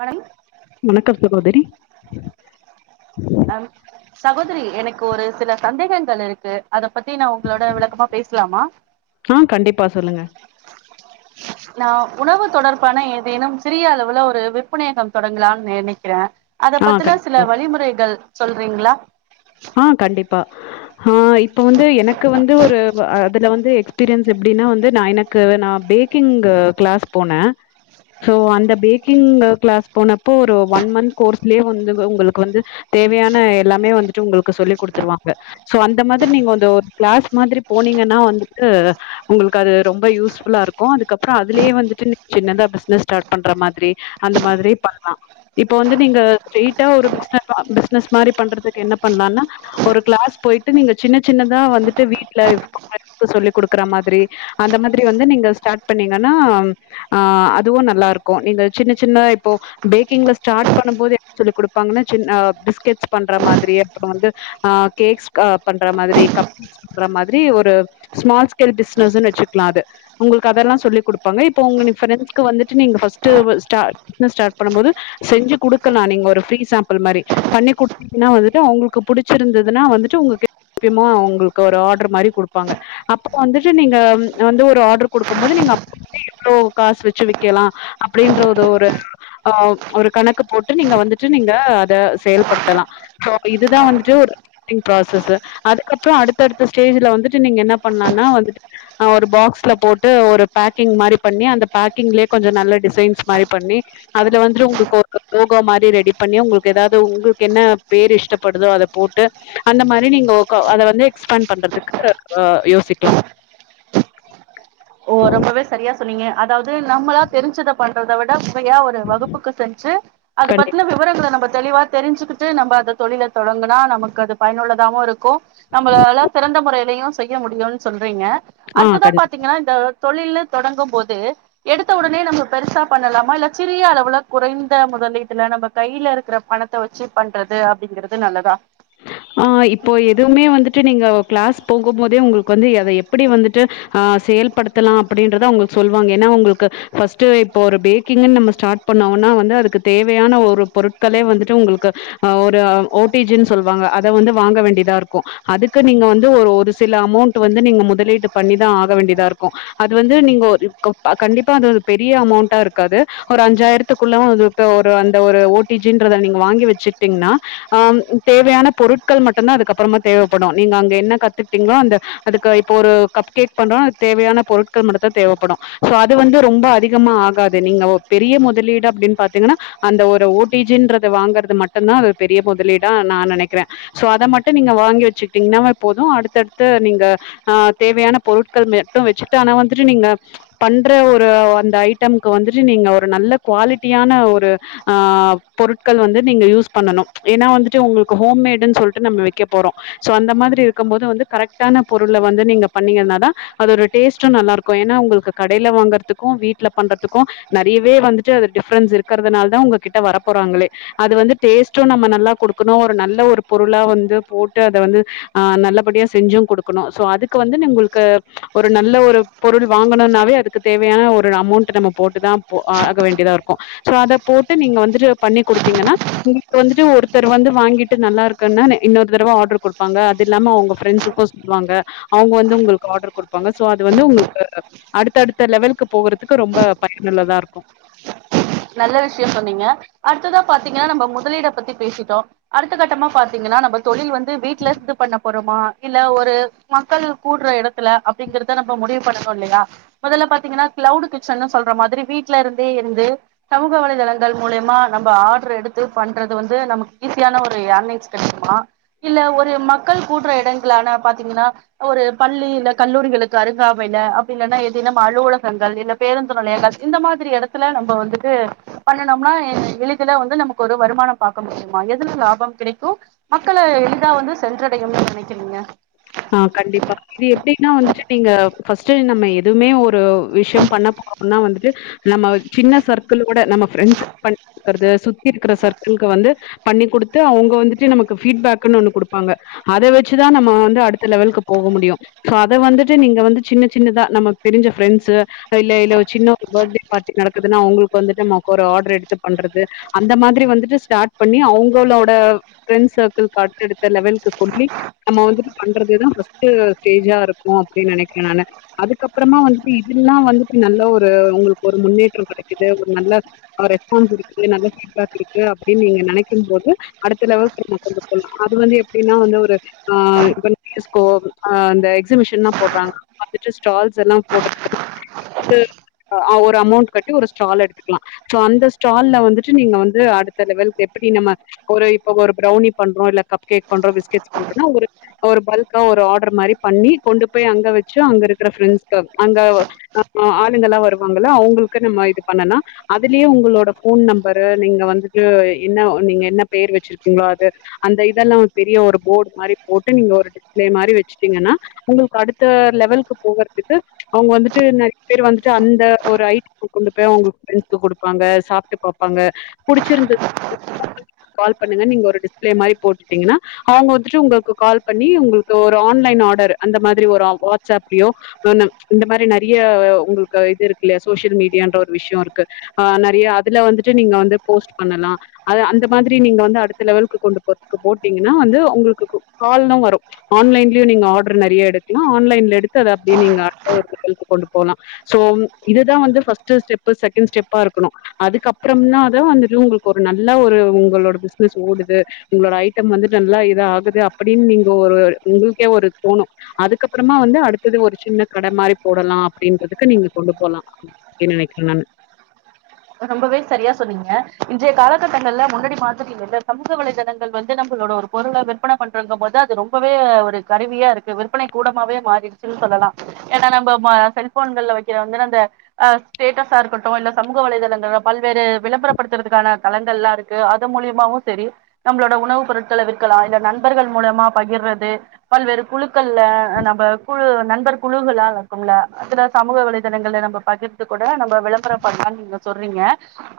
வணக் வணக்கம் சகோதிரி அ சகோதிரி எனக்கு ஒரு சில சந்தேகங்கள் இருக்கு அத பத்தி நா ஒங்களோட விளக்கமா பேசலாமா ஆ கண்டிப்பா சொல்லுங்க நா உணவு தொடர்பான ஏதேனு சிறிய அளவுல ஒரு விற்பநையகம் தொடங்கலானு நெனைக்கிறே அத ஆ பத்தின சில கண்டிப்பா. வழிமுறைகள் சொல்றீங்ளா ஆ கண்டிப்பா ஆ இப்ப வந்து எனக்கு வந்து ஒரு அதுல வந்து எக்ஸ்பீரியன்ஸ் எப்டின்னா வந்து நா எனக்கு நா பேக் கிங்கு கிளாஸ் போனே சோ அந்த பேக்கிங் கிளாஸ் போனப்போ ஒரு ஒன் மந்த் கோர்ஸ்லயே வந்து ஒங்ளுக்கு வந்து தேவையான எல்லாமே வந்துட்டு ஒங்ளுக்கு சொல்லி குடுத்துருவாங்க சோ அந்த மாதிரி நீங்க வந்து ஒரு கிளாஸ் மாதிரி போனீங்கன்னா வந்துட்டு ஒங்ளுக்கு அது ரொம்ப யூஸ் ஃபுல்லா இருக்கு அதுக்கப்றோ அதுலே வந்துட்டு நீங்க சின்னதா பிசினஸ் ஸ்டார்ட் பண்ற மாதிரி அந்த மாதிரியே பண்ணு இப்ப வந்து நீங்க ஸ்ட்ரைட்டா ஒரு பிசினஸா பிசினஸ் மாதிரி பண்றதுக்கு என்ன பண்லானா ஒரு கிளாஸ் பொயிட்டு நீங்க சின்ன சின்னதா வந்துட்டு வீட்ல [inaudible] சொல்லி குடுக்கற மாதிரி அந்த மாதிரி வந்து நீங்க ஸ்டார்ட் பண்ணீங்கன்னா ஆ அதுவு நல்லா இருக்கு நீங்க சின்ன சின்ன இப்போ பேக்கிங்ல ஸ்டார்ட் பண்ணும் போது என்ன சொல்லி குடுப்பாங்கன்னா சின்ன பிஸ்கெட்ஸ் பண்ற மாதிரியே அப்றோ வந்து அ கேக்ஸ் பண்ற மாதிரி கப் [unintelligible] மாதிரி ஒரு ஸ்மால் ஸ்கேல் பிசினஸ்ன் வெச்சுக்லா அது ஒங்ளுக்கு அதெல்லா சொல்லி குடுப்பாங்க இப்ப ஒங்கன ஃப்ரெண்ட்ஸ்க்கு வந்துட்டு நீங்க ஃபர்ஸ்ட்டு ஸ்டார்ட் பிசினஸ் ஸ்டார்ட் பண்ணும்போது செஞ்சி குடுக்லா நீங்க ஒரு ஃப்ரீ சாம்பிள் மாரி பண்ணி குடுத்தீங்கன்னா வந்துட்டு அவுங்ளுக் க்கு புடிச்சிருந்ததுன்னா வந்துட்டு ஒங்ளுக்கு [inaudible] ஒங்ளுக்கு ஒரு ஆட்ரு மாரி குடுப்பாங்க அப்ப வந்துட்டு நீங்க வந்து ஒரு ஆட்ரு குடுக்கம் போது நீங்க அப் ஏ இவ்ளோ காசு வெச்சி விக்கலா அப்டின்ற த ஒரு ஆ ஒரு கணக்கு போட்டு நீங்க வந்துட்டு நீங்க அத செயல்படுத்தலா சோ இது இதுதா வந்துட்டு ஒரு பேக்கிங் ப்ராசஸ்சு அதுக்கப்றோ அடுத்தடுத்த ஸ்டேஜுல வந்துட்டு நீங்க என்னா பண்லானா வந்துட்டு அ ஒரு பாக்ஸ்ல போட்டு ஒரு பேக்கிங் மாரி பண்ணி அந்த பேக்கிங்லே கொஞ்ச நல்ல டிசைன்ஸ் மாரி பண்ணி அதுல வந்துட்டு ஒங்ளுக்கு ஒரு லோகோ மாரி ரெடி பண்ணி ஒங்ளுக்கு எதாது ஒங்ளுக்கு என்ன பேர் இஷ்ட்ட படுதோ அத போட்டு அந்த மாரி நீங்க கோ அத வந்து எக்ஸ்பண்ட் பண்றதுக்கு யோசிக்லா ஓ ரொம்பவே சரியா சொன்னீங்க அதாவது நம்மளா தெரிஞ்சத பண்றத விட யா ஒரு வகுப்புக்கு செஞ்சி அது பத்தின கண்டிப்பா. விவரங்கள நம்ம தெளிவா தெரிஞ்சுக்கிட்டு நம்ம அத தொழில தொடங்குனா நமக்கு அது பயனுள்ளதாவு இருக்கு நம்மளால சிறந்த முறையிலயு செய்ய முடியுனு சொல்றீங்க ஆ அடுத்ததா கண்டிப்பா. பாத்தீங்கன்னா இந்த தொழில்னு தொடங்கம் போது எடுத்த உடனே நம்ம பெருசா பண்ணலாமா இல்ல சிறிய அளவுல குறைந்த முதலீட்டுல நம்ம கையில இருக்கிற பணத் த வச்சு பண்றது அப்படிங்கறது நல்லதா ஆ இப்போ எதுவுமே வந்துட்டு நீங்க கிளாஸ் போகும் போதே உங்களுக்கு வந்து அத எப்படி வந்துட்டு ‌ஆ செயல்படுத்தலா அப்படின்றத அவங்க சொல்லுவாங்க ஏன்னா உங்களுக்கு ஃபர்ஸ்ட் இப்ப ஒரு பேக்கிங் நம்ம ஸ்டார்ட் பண்ணவ்னா வந்து அதுக்கு தேவையான ஒரு பொருட்களே வந்துட்டு உங்களுக்கு ஒரு ஓ டீஜின் சொல்லுவாங்க அத வந்து வாங்க வேண்டியதா இருக்கூ அதுக்கு நீங்க வந்து ஒரு ஒரு சில அமௌண்ட் வந்து நீங்க முதலீட்டு பண்ணிதா ஆக வேண்டியதா இருக்கூ அது வந்து நீங்க ஓர் கண்டிப்பா அது பெரிய அமௌண்டா இருக்காது ஒரு அஞ்சாயிரத்துக்குள்ளவூ அது த்த ஒரு அந்த ஒரு ஓ டி ஜின்றத நீங்க வாங்கி வச்சுட்டீங்கன்னா ஆம் தேவையான பொருட்கள் மட்டுந்தா அதுக்கப்புறமா தேவைப்படூ நீங்க அங்க என்ன கத்துட்டீங்களோ அந்த அதுக்கு இப்போ ஒரு கப் கேக் பண்றோன்னா அது தேவையான பொருட்கள் மட்டுந்தா தேவைப்படூ சே அது வந்து ரொம்ப அதிகமா ஆகாது நீங்க பெரிய முதலீடு அப்டின்னு பாத்தீங்கன்னா அந்த ஒரு ஓ டி ஜின்றது வாங்குறது மட்டுந்தா அது பெரிய முதலீடா நான் நினைக்கிறோ சோ அத மட்டூ நீங்க வாங்கி வச்சுக்கிட்டீங்கன்னா போதூ அடுத்தடுத்த நீங்க ஆ தேவையான பொருட்கள் மட்டூ வச்சுட்டு ஆனா வந்துட்டு நீங்க பண்ற ஒரு அந்த ஐட்டம்கூ வந்துட்டு நீங்க ஒரு நல்ல குவாலிட்டியான ஒரு ஆ பொருட்கள் வந்து நீங்க யூஸ் பண்ணனோ ஏன்னா வந்துட் ஃபர்ஸ்ட்டு உங்களுக்கு ஹோம் மேடுன்னு சொல்லிட்டு நம்ம வைக்கப் போறோ சோ அந்த மாதிரி இருக்கூ போது வந்து கரெக்டான பொருள வந்து நீங்க பண்ணீங்கனாதா அதோட டேஸ்ட்டூ நல்லா இருக்கோ ஏன்னா உங்களுக்கு கடையில வாங்கறதுக்கூ வீட்ல பண்றதுக்கூ நறையவே வந்துட்டு அது டிஃப்ரென்ஸ் இருக்கறதுனால தா உங்ககிட்ட வர போறாங்களே அத வந்து டேஸ்ட்டூ நம்ம நல்லா கொடுக்கணு ஒரு நல்ல ஒரு பொருளா வந்து போட்டு அத வந்து ஆ நல்லபடியா செஞ்சூ கொடுக்கணூ சோ அதுக்கு வந்து நு உங்கள்க்கு ஒரு நல்ல ஒரு பொருள் வாங்கணும்னாவே அதுக்கு தேவையான ஒரு அமௌண்ட் நம்ம போட்டுதான் ப்போ ஆக வேண்டியதா இருக்கூ சோ அத போட்டு நீங்க வந்துட்டு பண்ணி கொடுத்தீங்கன்னா உங்களுக்கு வந்துட்டு ஒரு த்தர் வந்து வாங்கிட்டு நல்லா இருக்குன்னா இன்னொரு தடவை ஆர்டரு கொடுப்பாங்க ஒருத்தர் வந்து வாங்கிட்டு நல்லா இருக்குன்னா இன்னெரு தடவ ‌ஆடர் குடுப்பாங்க ‌அதில்லாம அவங்க ஃப்ரெண்ட்ஸூக்கூ சொல்லுவாங்க அவங்க வந்து உங்களுக்கு ஆர்டர் குடுப்பாங்க சோ அது வந்து உங்கள்க்கு அடுத் தடுத்த லெவலுக்கு போகறதுக்கு ரொம்ப பயன்ள்ளதா இருக்கூ நல்ல விஷயோ சென்னீங்க அடுத்ததா பாத்தீங்கன்னா நம்ம முதலீட பத்தி பேசிட்டோ அடுத்த கட்டமா பாத்தீங்கன்னா நம்ம தொழில் வந்து வீட்ல இருந்து பண்ண போறோமா இல்ல ஒரு மக்கள் கூட்ற எடத்துல அப்படிங்கறத நம்ம முடிவு பண்ணனோ இல்லயா முதல்ல பாத்தீங்கன்னா கிளவுடு கிச்சன்னு சொல்ற மாதிரி வீட்டுல இருந்தே இருந்து சமூக வலைதளங்கள் மூலியமா நம்ம ஆர்டர் எடுத்து பண்றது வந்து நமக்கு ஈஸியான ஒரு ஏர்னிங்ஸ் கிடைக்குமா இல்ல ஒரு மக்கள் கூட்ற எடங்களான பாத்தீங்கன்னா ஒரு பள்ளியில கல்லூரிகளுக்கு அருங்காமையில அப்டி இல்லன்னா எது நம்ம அலுவலகங்கள் இல்ல பேருந்து நிலைய பஸ் இந்த மாதிரி எடத்துல நம்ம வந்து இது பண்ணனம்னா எளிதுல வந்து நமக்கு ஒரு வருமானோ பார்க்க முடியுமா எதுல லாபம் கிடைக்கூ மக்கள எளிதா வந்து சென்றடையும்னு நினைக்கறீங்க ஆ கண்டிப்பா இது எப்படின்னா வந்துட்டு நீங்க ஃபஸ்ட் நம்ம எதுவுமே ஒரு விஷயே பண்ண பொரோப்ப தா வந்துட்டு நம்ம சின்ன சர்க்கிள்கூட நம்ம ஃபிரண்ட்ஸ் பண்ணிறது சுத்தி இருக்கிற சர்க்கிள்கு வந்து பண்ணி குடுத்து அவங்க வந்துட்டு நமக்கு பீட்பேக்ன்னு ஒண்ணு கொடுப்பாங்க அத வச்சுதா நம்ம வந்து அடுத்து அடுத்த லெவலுகக்கு போக முடியும் சோ அத வந்துட்டு நீங்க வந்து சின்ன சின்னதா நமக்கு தெரிஞ்ச ஃபிரெண்ட்ஸு இல்ல இல்ல ஒரு சின்ன ஒரு பர்த்டே பார்ட்டி நடக்குதுன்னா அவுங்களுக்கு வந்துட்டு நம்ம கோ ஒரு ஆர்டர் எடுத்து பண்றது அந்த மாதிரி வந்துட்டு ஸ்டார்ட் பண்ணி அவங்களோட ஃபிரண்ட்ஸ் சர்க்கிள்க்கு அடுத்தடுத்த லெவல்க்கு சொல்லி நம்ம வந்து பண்றதுதா ஃபர்ஸ்ட் ஸ்டேஜ்ஜா இருக்கூ அப்டின் நெனைக்கே நானு அதுக்கப்றமா வந்துட்டு இதுலா வந்துட்டு நல்ல ஒரு ஒங்ளுக்கு ஒரு முன்னேற்ற கெடைக்குது ஒரு நல்ல ரெஸ்பான்ஸ் இருக்கு நல்ல பீட்பேக் இருக்கு அப்டின் நீங்க நெனைக்கும் போது அடுத்தளவுக்கு நம்ம கொண்டுபோலா அது வந்து எப்டின்னா வந்து ஒரு ஆ [inaudible] ஆ அந்த எக்சிபிஷன்லா போட்றாங்க அடுத்து ஸ்டால்ஸ் எல்லா போட்றதுக்கு இது அ ஒரு அமௌண்ட் ஒரு ஸ்டால் எடுத்துக்லா சோ அந்த ஸ்டால்ல வந்துட்டு நீங்க வந்து அடுத்த லெவல்க்கு எப்டி நம்ம ஒரு இப்ப ஒரு பிரவுனி பண்றோ இல்ல கப் கேக் பண்றோ பிஸ்கெட் பண்றோனா ஒரு ஒரு பல்க்கா ஒரு ஆட்ரு மாரி பண்ணி கொண்டு போய் அங்க வெச்சி அங்க இருக்கிற ஃப்ரெண்ட்ஸ்க்க அங்க ஆ ஆளுங்களா வருவாங்கள அவுங்ளுக்கு நம்ம இது பண்ணனா அதுலயே ஒங்களோட ஃபோன் நம்பரு நீங்க வந்துட்டு என்னா நீங்க என்ன பேர் வச்சிருக்கீங்களோ அது அந்த இதெல்லா பெரிய ஒரு போர்டு மாரி போட்டு நீங்க ஒரு இதே மாதிரி வெச்சிட்டீங்கன்னா ஒங்ளுக்கு அடுத்த லெவலுக்கு போகறதுக்கு அவங்க வந்துட்டு நிறைய பேர் வந்துட்டு அந்த ஒரு ஐடி கொண்டு போய் அவங்க ஃப்ரெண்ட்ஸ்க்கு குடுப்பாங்க சாப்ட்டு பாப்பாங்க புடிச்சிருந்தது கால் பண்ணுங்க நீங்க ஒரு டிஸ்பிளே மாரி போட்டுட்டீங்ன்னா அவங்க வந்துட்டு ஒங்கள்க்கு கால் பண்ணி ஒங்களுக்கு ஒரு ஆன்லைன் ஆர்டரு அந்த மாதிரி ஒரு ஆள் வாட்ஸ் அப்லயு வேணா இந்த மாரி நெறைய ஒங்ளுக்கு இது இருக்கு இல்லயா சோசியல் மீடியான்ற ஒரு விஷய இருக்கு ஆ நெறையா அதுல வந்துட்டு நீங்க வந்து போஸ்ட் பண்ணலா அதா அந்த மாதிரி நீங்க வந்து அடுத்த லெவலுக்கு கொண்டு போறதுக்கு போட்டீங்ன்னா வந்து ஒங்ளுக்கு கால்னா வரு ஆன்லைன்லயு நீங்க ஆட்ரு நெறையா எடுக்லா ஆன்லைன்ல எடுத்து அப்டியே நீங்க அடுத்த ஊரு கிட்டயு கொண்டு போலா சோ இதுதா வந்து ஃபர்ஸ்ட்டு ஸ்டெப்பு செகண்ட் ஸ்டெப்பா இருக்குணு அதுக்கப்றமாதா வந்துட்டு ஒங்ளுக்கு நல்ல ஒரு ஒங்களோட பிசினஸ் ஓடுது ஒங்களோட ஐட்டம் வந்து நல்லா இதா ஆகுது அப்டின் நீங்க ஒரு ஒங்ளுக்கே ஒரு தோணு அதுக்கப்றமா வந்து அடுத்தது ஒரு சின்ன கட மாரி போடலா அப்டின்றதுக்கு நீங்க கொண்டு போலா என்ன நெனக்றீங்கனு ரொம்பவே சரியா சொன்னீங்க இன்றைய காலகட்டங்கள்ல முன்னாடி பாத்துட்டீங்க சமூக வலைதளங்கள் வந்து நம்மளோட ஒரு பொருள விற்பன பண்றங்கபோது அது ரொம்பவே ஒரு கருவியா இருக்கு விற்பனை கூடமாவே மாறிடுச்சுன்னு சொல்லலா ஏனா நம்ம வா செல்போன்கள வைக்கிற அந்த அ ஸ்டேட்டஸா இருக்கட்டு இல்ல சமூக வலைதளங்கள பல்வேறு விளம்பரப்படுத்றதுக்கான தளங்கள் இருக்கு அது மூலியமாவு செரி நம்மளோட உணவுப் பொருட்கள விக்கலா இல்ல நண்பர்கள் மூலமா பகிர்றது பல்வேறு குழுக்கள்ல நம்ம குழு நண்பர் குழுகளா இருக்கும்லா [unintelligible] சமூக வலைதளங்கள் நம்ம பக்கிர்துகூட நம்ம விள பரம் பண்ணலான்னு நீங்க சொல்றீங்க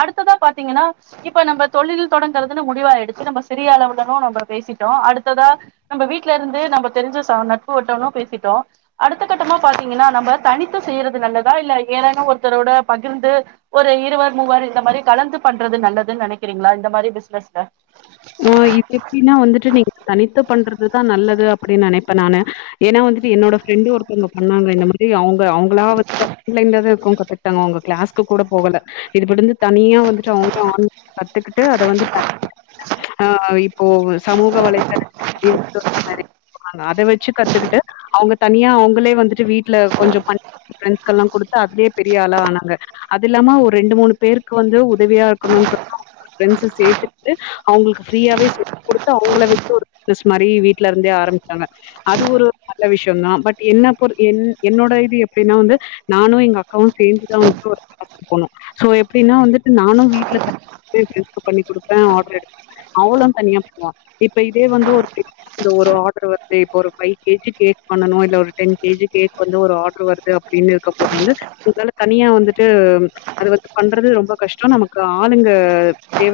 அடுத்ததா பாத்தீங்கன்னா இப்ப நம்ம தொழில் தொடங்கறதுன்னு முடிவா எடுத்து நம்ம சிறிய அளவுடனு நம்ம பேசிட்டோ அடுத்ததா நம்ம வீட்டுல இருந்து நம்ம தெரிஞ்ச ச நட்பு வட்டோனு பேசிட்டோ அடுத்த கட்டமா பாத்தீங்கன்னா நம்ம தனித்து செய்யறது நல்லதா இல்ல ஏதான்னா ஒருத்தரோட பகிர்ந்து ஒரு இருவர் மூவர் இந்த மாரி கலந்து பண்றது நல்லதுன்னு நெனைக்கிறீங்களா இந்த மாரி பிசினஸ்ல ஓ இது எப்டின்னா வந்துட்டு நீங்க தனித்து பண்றதுதா நல்லது அப்டின்னு நெனைப்பே நானு ஏன்னா வந்துட்டு என்னோட ஃப்ரெண்ட் ஒருத்தவங்க பண்ணாங்க இந்த மாரி அவ்ங்க அவங்களா வந்துட்டு ஆன்லை தா இருக்கு [unintelligible] ட்டாங்க அவங்க கிளாஸ்கு கூட போகல இதுபடிந்து தனியா வந்துட்டு அவங்கள ஆன் கத்துக்கிட்டு அத வந்து ஆ இப்போ சமூக வலைதள [inaudible] அத வச்சி கத்துக்கிட்டு அவங்க தனியா அவங்களே வந்துட்டு வீட்ல கொஞ்ச பண ஃப்ரெண்ட்ஸ்க்கெல்லா குடுத்தா அதுலே பெரிய ஆளா ஆனாங்க அது இல்லாம ஒரு ரெண்டு மூணு பேருக்கு வந்து உதவியா இருக்குனு சொல்ட்டு [inaudible] ஃப்ரெண்ட்ஸு சேத்து ட்டு அவுங்ளுக்கு ஃப்ரீயாவே [inaudible] குடுத்து அவங்கள வெச்சி ஒரு பிசினஸ் மாரி வீட்ல இருந்தே ஆரம்பிச்சாங்க அது ஒரு நல்ல விஷதா பட் என்ன பொறு என் என்னோட இது எப்டினா வந்து நானு எங்க அக்காவு சேந்திதா வந்துட்டு ஒடச்சோ போனோ சோ எப்டின்னா வந்துட்டு நானு வீட்ல தனியா ஃப்ரெண்ட்ஸ்க்கு பண்ணிகுடுப்பே ஆட்ரு எடுப்பே அவளு தனியா போவா இப்ப இதே வந்து ஒரு பெரிய இந்த ஒரு ஆட்ரு வந்து இப்ப ஒரு பைவ் கேஜி கேக் பண்ணனு இல்ல ஒரு டென் கேஜி கேக் வந்து ஒரு ஆட்ரு வருது அப்டின்னு இருக்கும் போது வந்து ஒங்களால தனியா வந்துட்டு அது வந்து பண்றது ரொம்ப கஷ்ட்டோ நமக்கு ஆளுங்க தேவ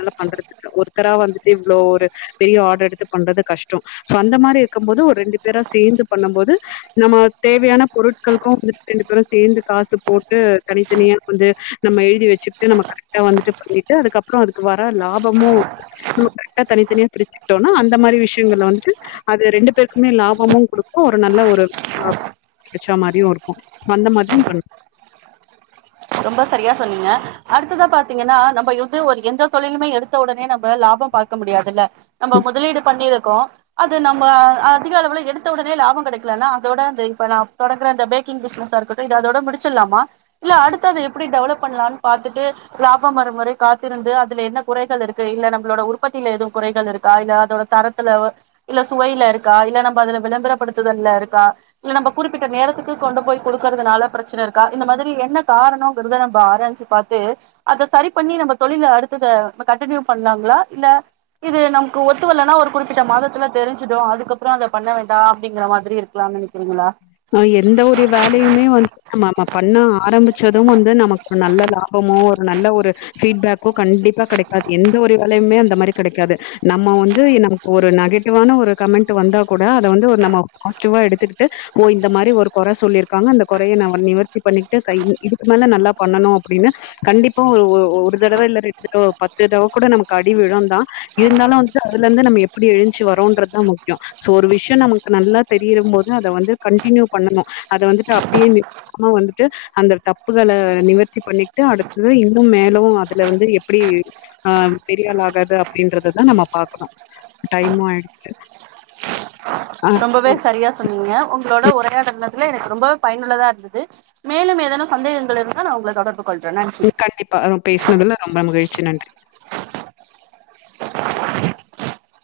எல்லா பண்றதுக்கு ஒருத்தரா வந்துட்டு இவ்ளோ ஒரு பெரிய ஆர்டர் எடுத்து பண்றது கஷ்டோ சோ அந்த மாரி இருக்கு போது ஒரு ரெண்டு பேரா சேந்து பண்ணம் போது நம்ம தேவையான பொருட்களுக்கு வந்துட்டு ரெண்டு பேரு சேந்து காசு போட்டு தனித்தனியா வந்து நம்ம எழுதி வச்சுட்டு நம்ம கரெக்டா வந்துட்டு பண்ணிட்டு அதுக்கப்புற அதுக்கு வர லாபமு நம கரெக்டா தனித்தனியா பிரிச்சக்கிட்டோணு அந்த மாரி விஷயங்கள வந்துட்டு அது ரெண்டு பேருக்குமே லாபமு குடுக்கு ஒரு நல்ல ஒரு அ கச்சா மாரியு இருக்கு அந்த மாரியு பண் ரொம்ப சரியா சொன்னீங்க அடுத்ததா பாத்தீங்கன்னா நம்ம யுந்து ஒரு எந்த தொழிலுமே எடுத்த உடனே நம்ம லாபம் பாக்க முடியாதுல்ல நம்ம முதலீடு பண்ணியிருக்கோ அது நம்ம அதிக அளவில எடுத்த உடனே லாபோ கெடக்கலனா அதோட அந்த இப்ப நா தொடங்குற அந்த பே க்கிங் பிஸினஸா இருக்கட்டு இது அதோட முடிச்சிடலாமா இல்ல அடுத்த அத எப்டி டெவலப் பண்ணலான்னு பாத்துட்டு லாபம் வரும்வரை காத்திருந்து அதுல என்ன குறைகள் இருக்கு இல்ல நம்மளோட உற்பத்தியில எதுவு குறைகள் இருக்கா இல்ல அதோட தரத் தில இல்ல சுவையில இருக்கா இல்ல நம்ம அதுல விளம்பரப்படுத்துதல்ல இருக்கா இல்ல நம்ம குறிப்பிட்ட நேரத்துக்கு கொண்டு போய் கொடுக்கறதுனால பிரச்சனை இருக்கா இந்த மாரி என்ன காரணோங்கிறத நம்ம ஆராஞ்ச்சு பாத்து அத சரி பண்ணி நம்ம தொழில அடுத்தத கண்டினியூ பண்ணலாங்களா இல்ல இது நமக்கு ஒ த்துவல்லான்னா ஒரு குறிப்பிட்ட மாதத்துல தெரிஞ்சிடு அதுக்கப்புற அதை பண்ண வேண்டா அப்டிங்கிற மாரி இருக்காலான்னு நெனைக் நா எந்த ஒரு வேலையுமே வந்து நம்ம நம்ம பண்ண ஆரம்பிச்சதும் வந்து நமக்கு ஒரு நல்ல லாபமோ ஒரு நல்ல ஒரு ஃபீட்பேக்கு கண்டிப்பா கெடைக்காது எந்த ஒரு வேலையுமே அந்த மாரி கெடைக்காது நம்ம வந்து நமக்கு ஒரு நெகட்டிவான ஒரு கமெண்ட் வந்தா கூட அதை வந்து ஒரு நம்ம பாசிட்டிவா எடுத்துக்கிட்டு ஓ இந்த மாரி ஒரு கொறை சொல்லியிருக்காங்க அந்த கொறையை நாம நிவர்த்தி பண்ணிக்கிட்டு கைல இதுக்கு மேல நல்லா பண்ணனு அப்டின்னு கண்டிப்பா ஒ ஒ ஒரு தடவ இல்ல ரெண்டு தடவ பத்து தடவ கூட நமக்கு அடி விழு தா இருந்தாலு வந்துட்டு அதுல இருந்து நம்ம எப்டி எழுஞ்சு வரோன்றதுதா முக்கியோ சோ ஒரு விஷயோ நமக்கு நல்லா தெரியுறம் போது அதை வந்து கண்டினியூ பண்ணணு அதை வந்துட்டு அப்டியே நி ஆனா வந்துட்டு அந்த தப்புகளை நிவர்த்தி பண்ணிட்டு அடுத்தது இன்னு மேலு அதுல வந்து எப்டி ஆ பெரிய ஆள் ஆகறது அப்டின்றததா நம்ம பாக்கணு டைமோ ஆயிடுச்சிடு ரொம்பவே சரியா சொன்னீங்க உங்களோட உரையாடன இல்ல எனக்கு ரொம்பவே பயனுள்ளதா இருந்தது மேலும் ஏதேனூ சந்தேகங்கள் இருந்தா நா உங்கள தொடர்பு கொல்றானோ ம் கண்டிப்பா நம் பேசினதுல ரொம்ப மகிழ்ச்சி நன்றி